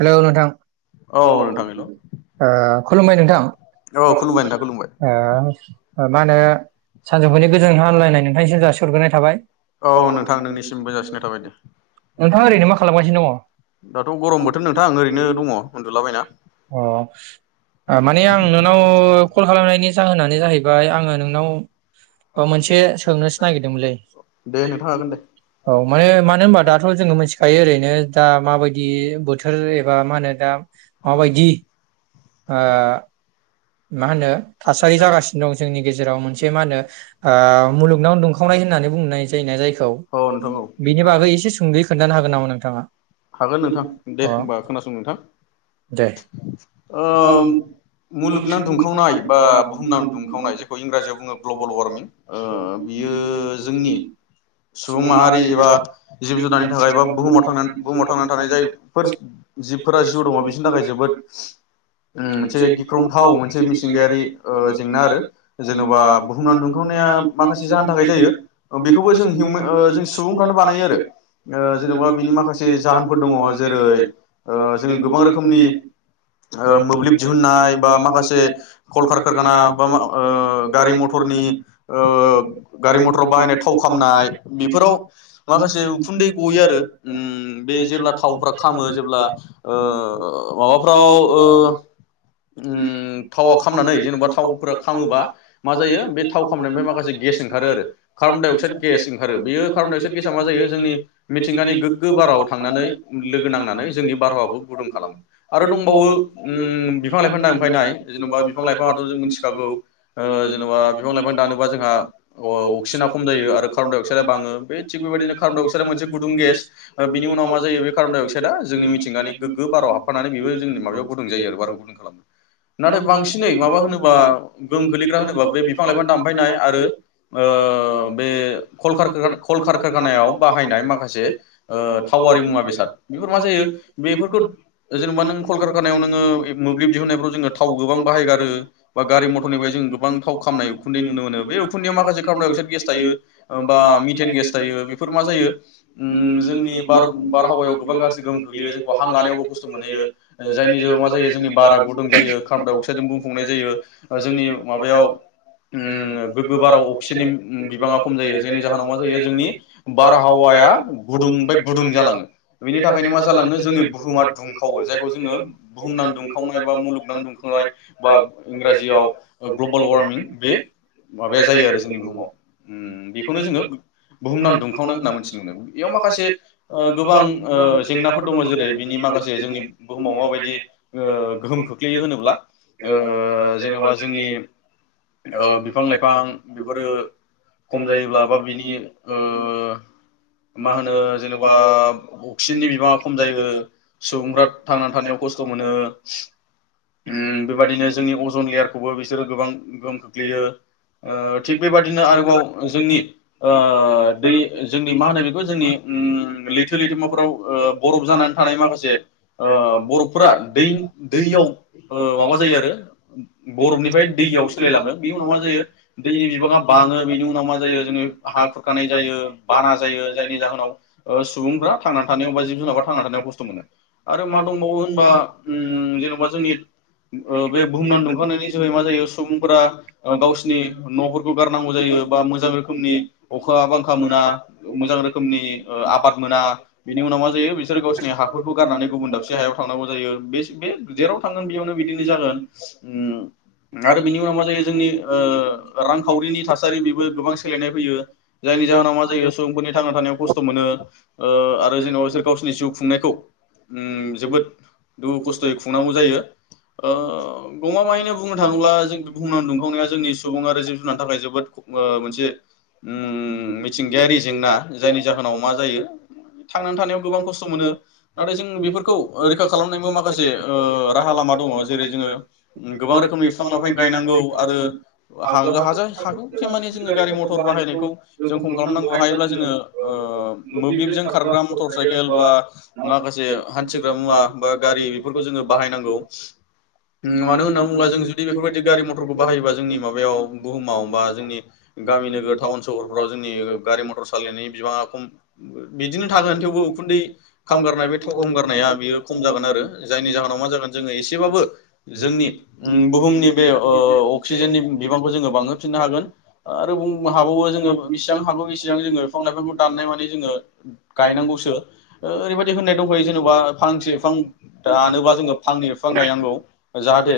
Hello नोंथां औ नोंथां हेल' ओ खुलुमबाय नोंथां औ ओ खुलुमबाय नोंथां खुलुमबाय मा होनो सानजौफुनि गोजोन हानलायनाय नोंथांनिसिम जासि सरग्रोनाय थाबाय। औ नोंथां नोंनिसिमबो जासिनाय थाबाय दे नोंथाङा ओरैनो मा खालामगासिनो दाथ गरम बोथो अ माने आं नोंनाव कल खालामनायनि जाहोनानो जाहैबाय आङो नोंनाव मोनसे सोंनोसो नागिरदोंमोनलै दे नोंथां हागोन दे औ माने मानो होनबा दाथ जोङो मिथिखायो ओरैनो दा माबायदि बोथोर एबा मा होनो दा माबायदि ओ मा होनो थासारि जागासिनो दं जोंनि गेजेराव मोनसे मा होनो ओ मुलुगनाव दुंखावनाय होननानै बुंनाय जायोना जायखौ औ नोंथां औ बिनि बागै एसे सुंदयै खोन्थानो हागोन नामा नोंथाङा हागोन नोंथां दे अ। होमबा खोनासं दे। ओ मुलुगनां दुंखावनाय बा बुहुमनां दुंखावनाय जेखौ इंराजियाव बुङो ग्लब ग्लबेल वार्मिं बियो जोंनि सुबुं माहारि एबा जिब जुनारनि थाखाय बा बुहुमाव बुहुमाव थांनानै थानाय जायफोर जिबफोरा जिउ दङ बिसनि थाखाय थानाय जोबोद उम मोनसे गिख्रंथाव मोनसे मिथिंगायारि ओ जेंना आरो जेनबा इमान दुंखावनाया माखासे जाहोननि थाखाय जायो ओम बेखौबो जों हिउमेन जेनेबा ओयो जों सुबुंफ्रानो बानायो आरो ओ जेनेबा बिनि माखासे जाहोनफोर दङ जेरै ओ जों गोबां रोखोमनि ओ मोब्लिब दिहुननाय बा माखासे कल खारखाना बा मा ओ गारि मथ हरनि ओ गारि मथर बाहायनाय थाव खामनाय बेफोराव माखासे उखुन्दै गयो आरो उम बे जेब्ला थावफ्रा खामो जेब्ला ओ ओ औ माबाफोर औ माबाफ्राव उम थावा खामनानै जेनबा थावफोरा खालामोबा मा जायो बे थाव खालामनायनिफ्राय माखासे गेस ओंखारो आरो कार्बन डाइ अक्साइड गेस ओंखारो बेयो कार्बन डाइ अक्साइड गेसा मा जायो जोंनि मिथिंगानि गोग्गो बाराव थांनानै गोहोम लोगो नांनानै जोंनि बारहावाखौ गुदुं खालामो। आरो दंबावो उम बिफां लाइफां दानफायनाय जेनबा बिफां लाइफाङाथ जों मिथिखागौ ओ जेनबा बिफां लाइफां दानोबा जोंहा औ अक्सिजेना खम जायो आरो कार्बनडाइअक्साइडआ बाङो बे थिग बेबायदिनो कार्बडाइ अक्साइडआ मोन गुदुं गेस ओ बिनि उनाव मा जायो बे कार्बनडाइअक्साइडआ जोंनि मिथिंगानि गोगो बाराव हाबफा माने बेबो जोंनि माबायाव गुदुंजायो आरो बाराव गुदुं खालामो नाथाय बांसिनै माबा होनोब्ला गोहोम गोलैयो गोग्लैग्रा होनोबा बे बिफ बिफां लाइफां दानफायनाय आरो ओ बे कलकारखो कलकारखानायाव बाहायनाय माखासे ओ थावआरि मुवा जोंनि बेसाद बेफोर मा जायो बेफोरखौ। ओजोंबा नों कलकारखानायाव नोङो एब मोब्लिब दिहुननायफ्राव जोङो थाव गोबां बाहायगारो बा गारि मथरनिफ्राय जों गोबां थाव। खामनाय उखुन्दै नुनो मोनो बे उखुन्दैआव माखासे कार्बनडाइअक्साइ गेस थायो ओम बा मिटेन गेस थायो बेफोर मा जायो उम जोंनि बा बार-बारहावायाव गोबां गाज्रि गोहोम खोख्लैयो जोंखौ हांलानायावबो ग थु माने जोंनि ओ जायनि जाहोनाव मा जायो जोंनि बारा गुदुं बाराखौ जायो कार्बडाइअक्सायड जों बुंफबनाय जायो ओ जोंनि माबायाव। उम गोग्गो बाराव अक्सिजेन उम बिबाङा खम जायो जायनि जाहोनाव मा जायो जोंनि बारहावाया गुदुं निफाय गुदुं जालाङो बेनि थाखायनो मा जालांयो जोंनि बुहुमा दु दुंखायो जायखौ जोङो बुहुमनां दुंखावनाय बा मुलुगनां दुंखावनाय बा इंराजियाव ओ ग्लबाल वारमिं बे माबाया जायो आरो जोंनि बुहुमाव उम बेखौनो जोङो गो बुहुमनां दुंखावनाय होनना मोनथिनो मोनो बेयाव माखासे ओ गोबां ओ जेंनाफोर दङ जेरै बिनि माखासे। बुहुमाव माबायदि ओ गोहोम खोख्लैयो होनोब्ला ओ जेनेबा जोंनि। ओ बिफां लाइफां बेफोरो खम जायोब्ला बा बिनि ओ मा होनो जेनबा अक्सिजेननि बिबाङा खम जायो। सुबुंफ्रा थांनानै थानायाव खस्थ मोनो उम बेबादिनो जोंनि अजन लेयारखौबो बिसोरो गोबां गोहोम गोग्लैयो ओ थिग बेबादिनो आरोबाव जोंनि ओ दै जोंनि मा होनो बेखौ बेबो जोंनि उम लैथो एक्सुलि जोंनाव लैथोमाफोराव ओयो ओ गरम बरफ जानाय जानानै थानाय माखासे। ओ बरफफोरा दैनि दैयाव ओ माबा जायो आरो बरफनिफ्राय दैयाव सोलायलाङो। बेनि उनाव मा जायो दैनि बिबाङा बांङो बेनि उनाव मा जायो जोंनि हा खुरखानाय जायो बाना जायो जायनि जाहोनाव ओयो सुबुंफोरा सुबुंफ्रा थांनानै थानायाव बा जिब जुनारफोरा थांना थानायाव खस्थ मोनो। आरो मा दंबावो होनबा उम जेनबा जोंनि ओ बे बुहुमनां दुंखांनायनि जोहै मा जायो सुबुंफोरा। ओ गावसिनि न'फोरखौ गारनांगौ जायो बा मोजां रोखोमनि अखा बांखा मोना ओ मोजां रोखोमनि ओ आबाद मोना बेनि उनाव मा जायो बिसोर गावसिनि हाफोर खौ गारनानै गुबुन दाबसे हायाव थांनांगौ जायो बेस बे जेराव थांगोन बेयावनो बिदिनो जागोन उम आरो बिनि उनाव मा जायो। जोंनि ओ रांखावरिनि थासारि बेबो गोबां सोलायनाय फैयो जायनि जाहोनाव मा जायो सुबुंफोरनि थांना थानायाव खस्थ मोनो ओ आरो जेनबा बिसोर गावसोरनि जिउ खुंनायखौ ओम जोबोद दुखु खस्थयै खुंनांगौ जायो ओ गमामायैनो बुंनो थाङोब्ला जों [unintelligible] [unintelligible] जोंनि सुबुं आरो जिब जुनारनि थाखाय जोबोद ओ मोनसे उम मिथिंगायारि जेंना जायनि जाहोनाव मा जायो थांनानै थानायाव गोबां खस्थ मोनो। जोंनि नाथाय जों बेफोरखौ रैखा खालामनायनिबो माखासे ओ राहा लामा दङ जेरै जोङो गोबां रोखोमनि बिफां लाइफां गायनांगौ। आरो हांगा हाजों खागौ इमानि जोङो गारि मथर बाहायनायखौ जों खम खालामनांगौ हायोब्ला जोङो ओ मोब्लिबजों खारग्रा मटर साइकेल बा माखास जे हान्थिग्रा मुवा बा गारि बेफोरखौ जोङो बाहायनांगौ ओ मानो होनना बुङोब्ला जों जुदि बेफोरबायदि गारि मथ फोरखौ बाहायोबा जोंनि माबायाव बुहुमाव बा जोंनि गामि नोगोर टाउन सहरफ्राव जोंनि गारि मथर सालायनायनि बिबाङा खम बिदिनो थागोन थेवबो उखुन्दै खामगारनाय बे था गुबुंगारनाया बियो खम जागोन आरो जायनि जाहोनाव मा जागोन जोङो एसेबाबो जोंनि ओम बुहुमनि बे ओ अक्सिजेननि बिबांखौ जोङो बांहोफिननो हागोन आरो बुं हाबावो जोङो बेसिबां हागौ बेसेबां जोङो बिफां लाइफांखौ दाननाय माने जोङो दानो गायनांगौसो ओ ओरैबायदि होननाय [unintelligible] यो जेनबा फांसे बिफां दानोबा रानोबा जोङो फांनै बिफां गायनांगौ जाहाथे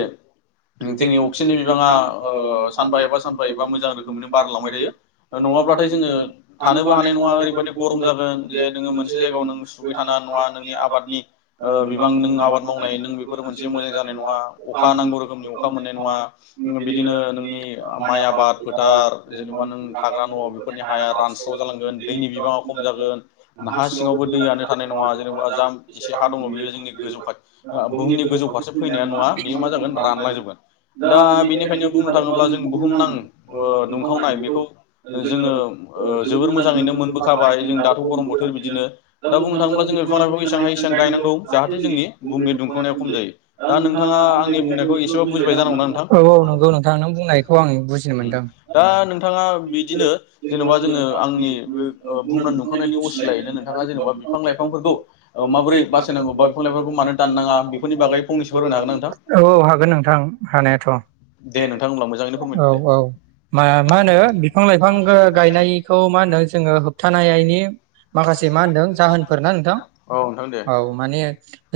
जोंनि अक सिजेननि ओ बिबाङा सानफा एबा सानफा एबा बिफां मोजां रोखोमैनो मोनो बारलांबाय बारहावायो थायो। नङाब्लाथाय जोङो थानोबो हानाय नङा ओरैबदि गरम जागोन जे नोङो मोनसे जायगायाव नों सुगै थानो हा नङा नोंनि आबादनि ओ बिबां मोनसे नों आबाद मावनाय नों बेफोर मोनसे मोजां जानाय नङा अखा नांगौ रोखोमनि अखा मोननाय नङा। बिदिनो नोंनि ओ माइ आबाद फोथार जेनबा जोंनि नों थाग्रा न' बेफोरनि हाया रानस्राव जालांगोन दैनि बिबाङा खम जागोन न हा सिङावबो दैयानो थानाय नङा। जाम एसे हा दङ बेयो जोंनि गोजौ ओ बुहुमनि गोजौ फारसे फैनाया नङा बेयो मा जागोन रानलांजोबगोन। दा बेबायदि बेनिखायनो बुंनो थाङोबा थाङोब्ला जों बुहुम नां बुहुमनां ओ दुंखावनाय बेखौ जोङो ओ जोबोद जोबोर मोजाङै मोजाङैनो मोनबोखाबाय जों दाथ' गरम बोथोर बिदिनो दा बुंनो थाङोब्ला जोङो फिफां लाइफांखौ एसां हायो एसां गायनांगौ जाहाथे जोंनि बुुमनि दुंखांनाया खम जायो दा नोंथाङा आंनि बुंनायखौ एसेबाबो बुजिबाय जानांगौ ना औ औ नंगौ नोंथां नों बुंनायखौ आं बुजिनो उम मोनदों। दा नोंथाङा बिदिनो जेन'बा जोङो आंनि बे ओ बुहुमनां दुंखावनायनि असिलायैनो नोंथाङा जेन'बा बिफां लाइफांफोरखौ ओ माबोरै बासायनांगौ बा बिफां लाइफांखौ मानो दाननाङा बेफोरनि बागै फंनैसो फोरमायनो हागोन ना नोंथां [unintelligible] औ हागोन नोंथां। हानायाथ' दे नोंथां होमब्ला मोजाङैनो औ फोरमायदो दे औ मा मा होनो बिफां लाइफां गा-गायनायखौ मा होनो जोङो होबथानायनि माखासे मा होनदों जाहोन फोरना नोंथां औ नोंथां दे औ माने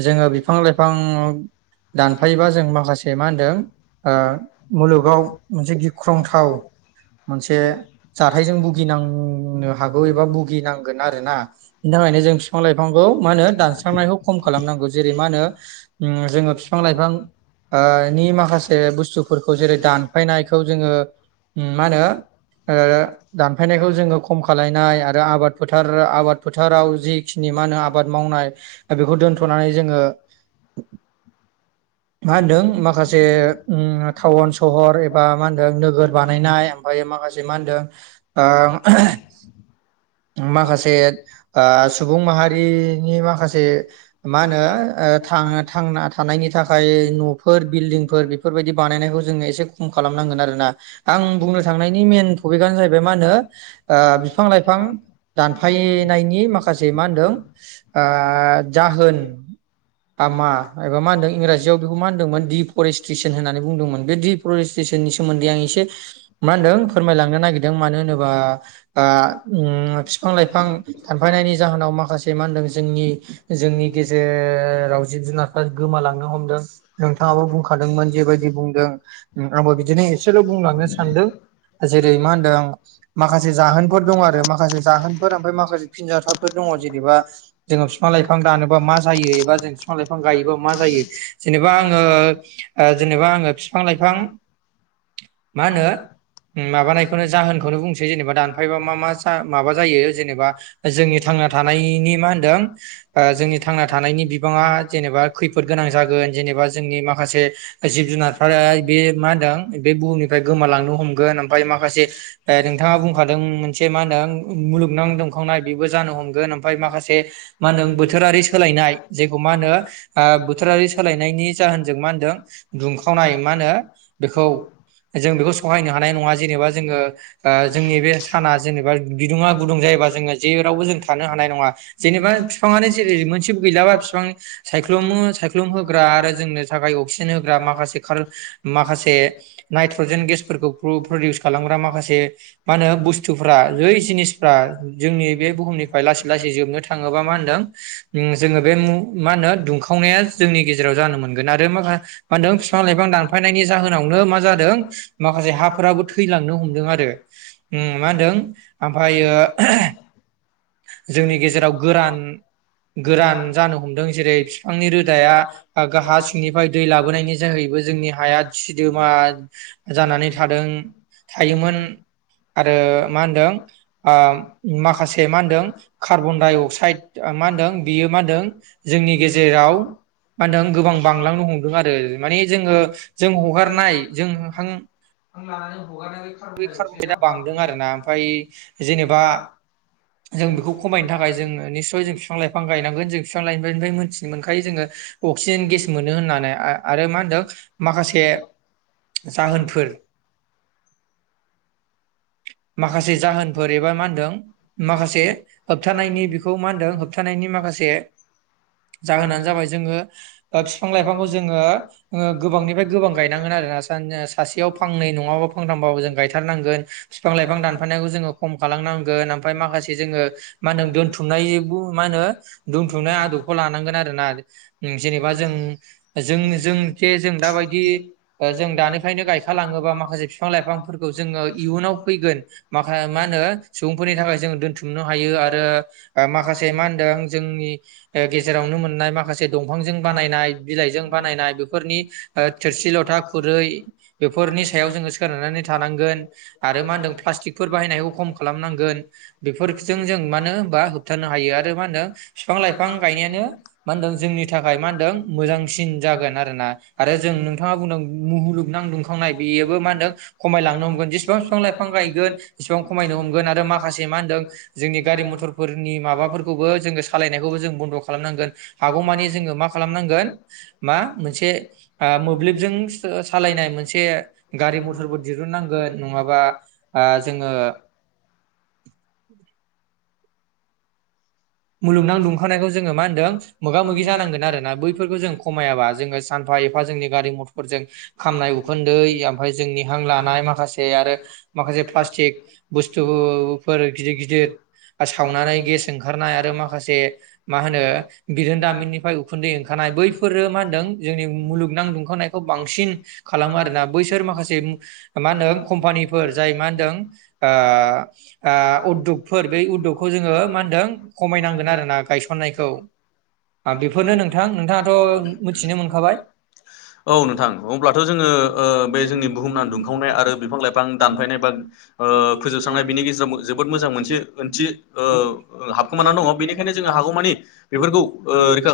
जोङो बिफां लाइफां दानफायोबा जों माखासे मा होनदों ओ मुलुगाव मोनसे गिख्रंथाव मोनसे जाथायजों भुगिनांनो हागौ एबा भुगिनांगोन आरोना बिनि थाखायनो जों बिफां लाइफांखौ मा होनो दासिमबो दानस्रांनायखौ खम खालामनांगौ जेरै मा होनो ओम जोङो बिफां लाइफां ओ नि माखासे बुस्थुफोरखौ जेरै दानफायनायखौ जोङो ओम मा होनो ओ दानफायनायखौ जोङो खम खालायनाय आरो आबाद फोथार आबाद फोथाराव जि खिनि मा होनो आबाद मावनाय बेखौ दोनथनानै जोङो मा होनदों माखासे ओ टाउन सहर एबा मा होनदों नोगोर बानायनाय ओमफाय माखासे मा होनदों ओ माखासे ओ सुबुं माहारिनि माखासे मा होनो ओ थाङो थांना थानायनि थाखा खाय नफोर बिल्डिंफोर बेफोरबायदि बानायनायखौ जोङो एसे खम खालामनांगोन आरोना आं बुंनो थांनायनि मेइन टपिकआनो जाहैबाय मा होनो ओ बिफां लाइफां दानफायनायनि माखासे मा होनदों ओ जाहोन हामा एबा मा होनदों इ [unintelligible] मा होनदोंमोन दि फरेस्ट्रेसन होननानै बुंदोंमोन बे दि फरेस्ट्रेसन नि सोमोन्दै आं एसे मा होनदों फोरमायलांनो नागिरदों मानो होनोबा आ उम बिफां लाइफां दानफायनायनि जाहोनाव माखासे मा होनदों जोंनि जोंनि गेजेराव जिब जुनारफ्रा गोमालांनो हम नोंथाङाबो बुंखादोंमोन जेबायदि बुंदों आंबो बिदिनो एसेल बुंलांनो सानदों जेरै मा होनदों माखासे जाहोनफोर दं आरो माखासे जाहोनफोर ओमफ्राय माखासे फिनजावाथावफोर दङ जेनेबा जोंङो बिफां लाइफां दानोबा मा जायो एबा जों बिफां लाइफां गायोबा मा जायो? जेनेबा आङो जेनेबा आङो बिफां लाइफां मा होनो माबानायखौनो जाहोनखौनो बुंसै जेनेबा दानफायबा मा मा जा मा जायो जेनेबा जोंनि थांना थानायनि मा होनदों ओ जोंनि थांना थानायनि बिबाङा जेनेबा खैफोद गोनां जा जेनेबा जोंनि माखासे जिब जुनारफोरा बे मा होनदों बे बुहुमनिफ्राय गोमालांनो हमगोन ओमफ्राय माखासे नोंथाङा बुंखादों मोनसे मा होनदों मुलुगनां दुंखावनाय बेबो जानो हमगोन ओमफ्राय माखासे मा होनो बोथोरारि सोलायनाय जेखौ मा होनो ओ बोथोर सोलायनायनि जाहोनजों मा होनदों दुंखावनाय मा होनो बेखौ जों बेखौ सहायनो हानाय नङा जेनेबा जोङो ओ जोंनि बे साना जेनेबा बिदुङा गुदुं जायोबा जोङो जेरावबो जों थानो हानाय नङा जेनेबा बिफाङानो जेरै मोनसे गैलाबा बिफां सायख्लुमो सायख्ल दुं होग्रा आरो जोंनो थाखाय अक्सिजेन होग्रा माखासे माखासे नाइट्रजेन गेसफोरखौ प्रडिउस खालामग्रा माखासे मा होनो बुस्थुफ्रा बे जिनिसफ्रा जोंनि बे बुहुमनिफ्राय लासै लासै जोबनो थाङोबा मा होनदों ओम जोङो बे मु मा होनो दुंखावनाया जो जेराव जानो मोनगोन आरो माखा मा होनदों बिफां लाइफां दानफायनायनि जाहोनावनो मा जादों माखासे हाफोराबो थैलांनो हमदों आरो ओम मा होनदों आमफ्रायो जोंनि गेजेराव गोरान गोरान जानो हमदों जेरै बिफांनि रोदाया गाहा सिंनिफ्राय दै लाबोनायनि जोहैबो जोंनि हाया सिदोमा जानानै थादों थायोमोन आरो मा होनदों ओ माखासे मा होनदों कार्बन डाइ अक्साइद मा होनदों बियो मा होनदों जोंनि गेजेराव मा होनदों गोबां बांलांनो हमदों आरो माने जोङो जों हगारनाय जों हां हां लानानै बे कार्बन गेटआ बांदों आरोना ओमफ्राय जेनेबा जों बेखौ खमायनो थाखाय जों निसय जों बिफां लाइफां गायनांगोन जों बिफां लाइफांनिफ्राय मोनथिनो मोनखायो जोङो अक्सिजेन गेस मोनो होननानै आरो मा होनदों माखासे जाहोनफोर माखासे जाहोनफोर एबा मा होनदों माखासे होबथानायनि बेखौ मा होनदों होबथानायनि माखासे जाहोनानो जाबाय जोङो ओ बिफां लाइफांखौ जोङो गोबांनिफ्राय गोबां गायनांगोन आरो ना सा सासेयाव फांनै नङाबा फांथाम बाबो जों गायथार नांगोन फिफां बिफां दानफायनायखौ जों खम खालामनांगोन ओमफ्राय माखासे जोङो मा होनदों दोनथुमनाय मा होनो दोनथुमनाय आदबखौ लोनांगोन आरोना जेनेबा जों-जों-जों-जोंखि दा बायदि जों दानिफ्रायनो गायखालाङोबा माखासे फिफां बिफां लाइफां फोरखौ जोङो इयुनाव फो माखा मा होनो सुबुंफोरनि थाखाय जों दोनथुमनो हायो आरो माखासे मा होनदों जोंनि गेजेरावनो मोननाय माखासे दंफांजों बानायनाय बिलाइजों बानायनाय बेफोरनि थोरसि लथा खुरै बेफोरनि सायाव जोङो सो सोनारनानै थानांगोन आ आरो मा होनदों प्लास्टिकफोर बाहायनायखौ खम खालामनांगोन बेफोरजों जों मानो होनोमबा होबथानो हायो आरो मा होनदों बिफां लाइफां गायनायानो मा होनदों जोंनि थाखाय मा होनदों मोजांसिन जागोन आरो ना आरो जों नोंथाङा बुंदों मुहुलुगनां दुंखावनाय बेयोबो मा होनदों खमायलांनो हमगोन जेसेबां बिफां लाइफां गायगोन इसिबां खमायनो हमगोन आरो माखासे मा होनदों जोंनि गारि मथरफोरनि माबाफोरखौबो जोङो सालायनायखौबो जों बन्द खालामनांगोन हागौमानि जोङो मा खालामनांगोन मा मोनसे मोब्लिबजों सालायनाय मोनसे गारि मथर फोरबो दिहुननांगोन नङा माबा आ जोङो औ मुलुगनां दुंखांनायखौ जोङो मा होन्दों मोगा मोगि जानांगोन आरो ना बैफोरखौ जों खमायाबा जोङो सानफा एफा जोंनि गारि मथरजों खामनाय उखुन्दै ओमफ्राय जोंनि हां लानाय माखासे आरो माखासे प्लास्टिक बुस्थुफोर गिदिर गिदिर आ सावनानै गेस ओंखारनाय माखासे मा होनो बिरोंदामिननिफ्राय उखुन्दै ओंखारनाय बैफोरो मा होनदों जोंनि मुलुगनां दुंखांनायखौ बांसिन खालामो आरोना बैसोर माखासे मा होनो कम्पानिफोर जाय मा होनदों उददगफोर ब उददगखौ जोङो मा होनदों? औ खमायनांगोन आरोना गायसननायखौ बेफोरनो नोंथां नोंथाङाथ' मिथिनो नोंथां अब्लाथ जोङो ओ बे जोंनि बुहुमना मोनखाबाय दुंखावनाय आरो बिफां लाइफां दानफायनाय बा ओ फोजोबस्रांनाय बिनि गेजेराव जोबोद मोजां मोनसे ओंथि ओ हाब खोमाना दङ बेनिखायनो जोङो हागौमानि बेफोरखौ ओ रैखा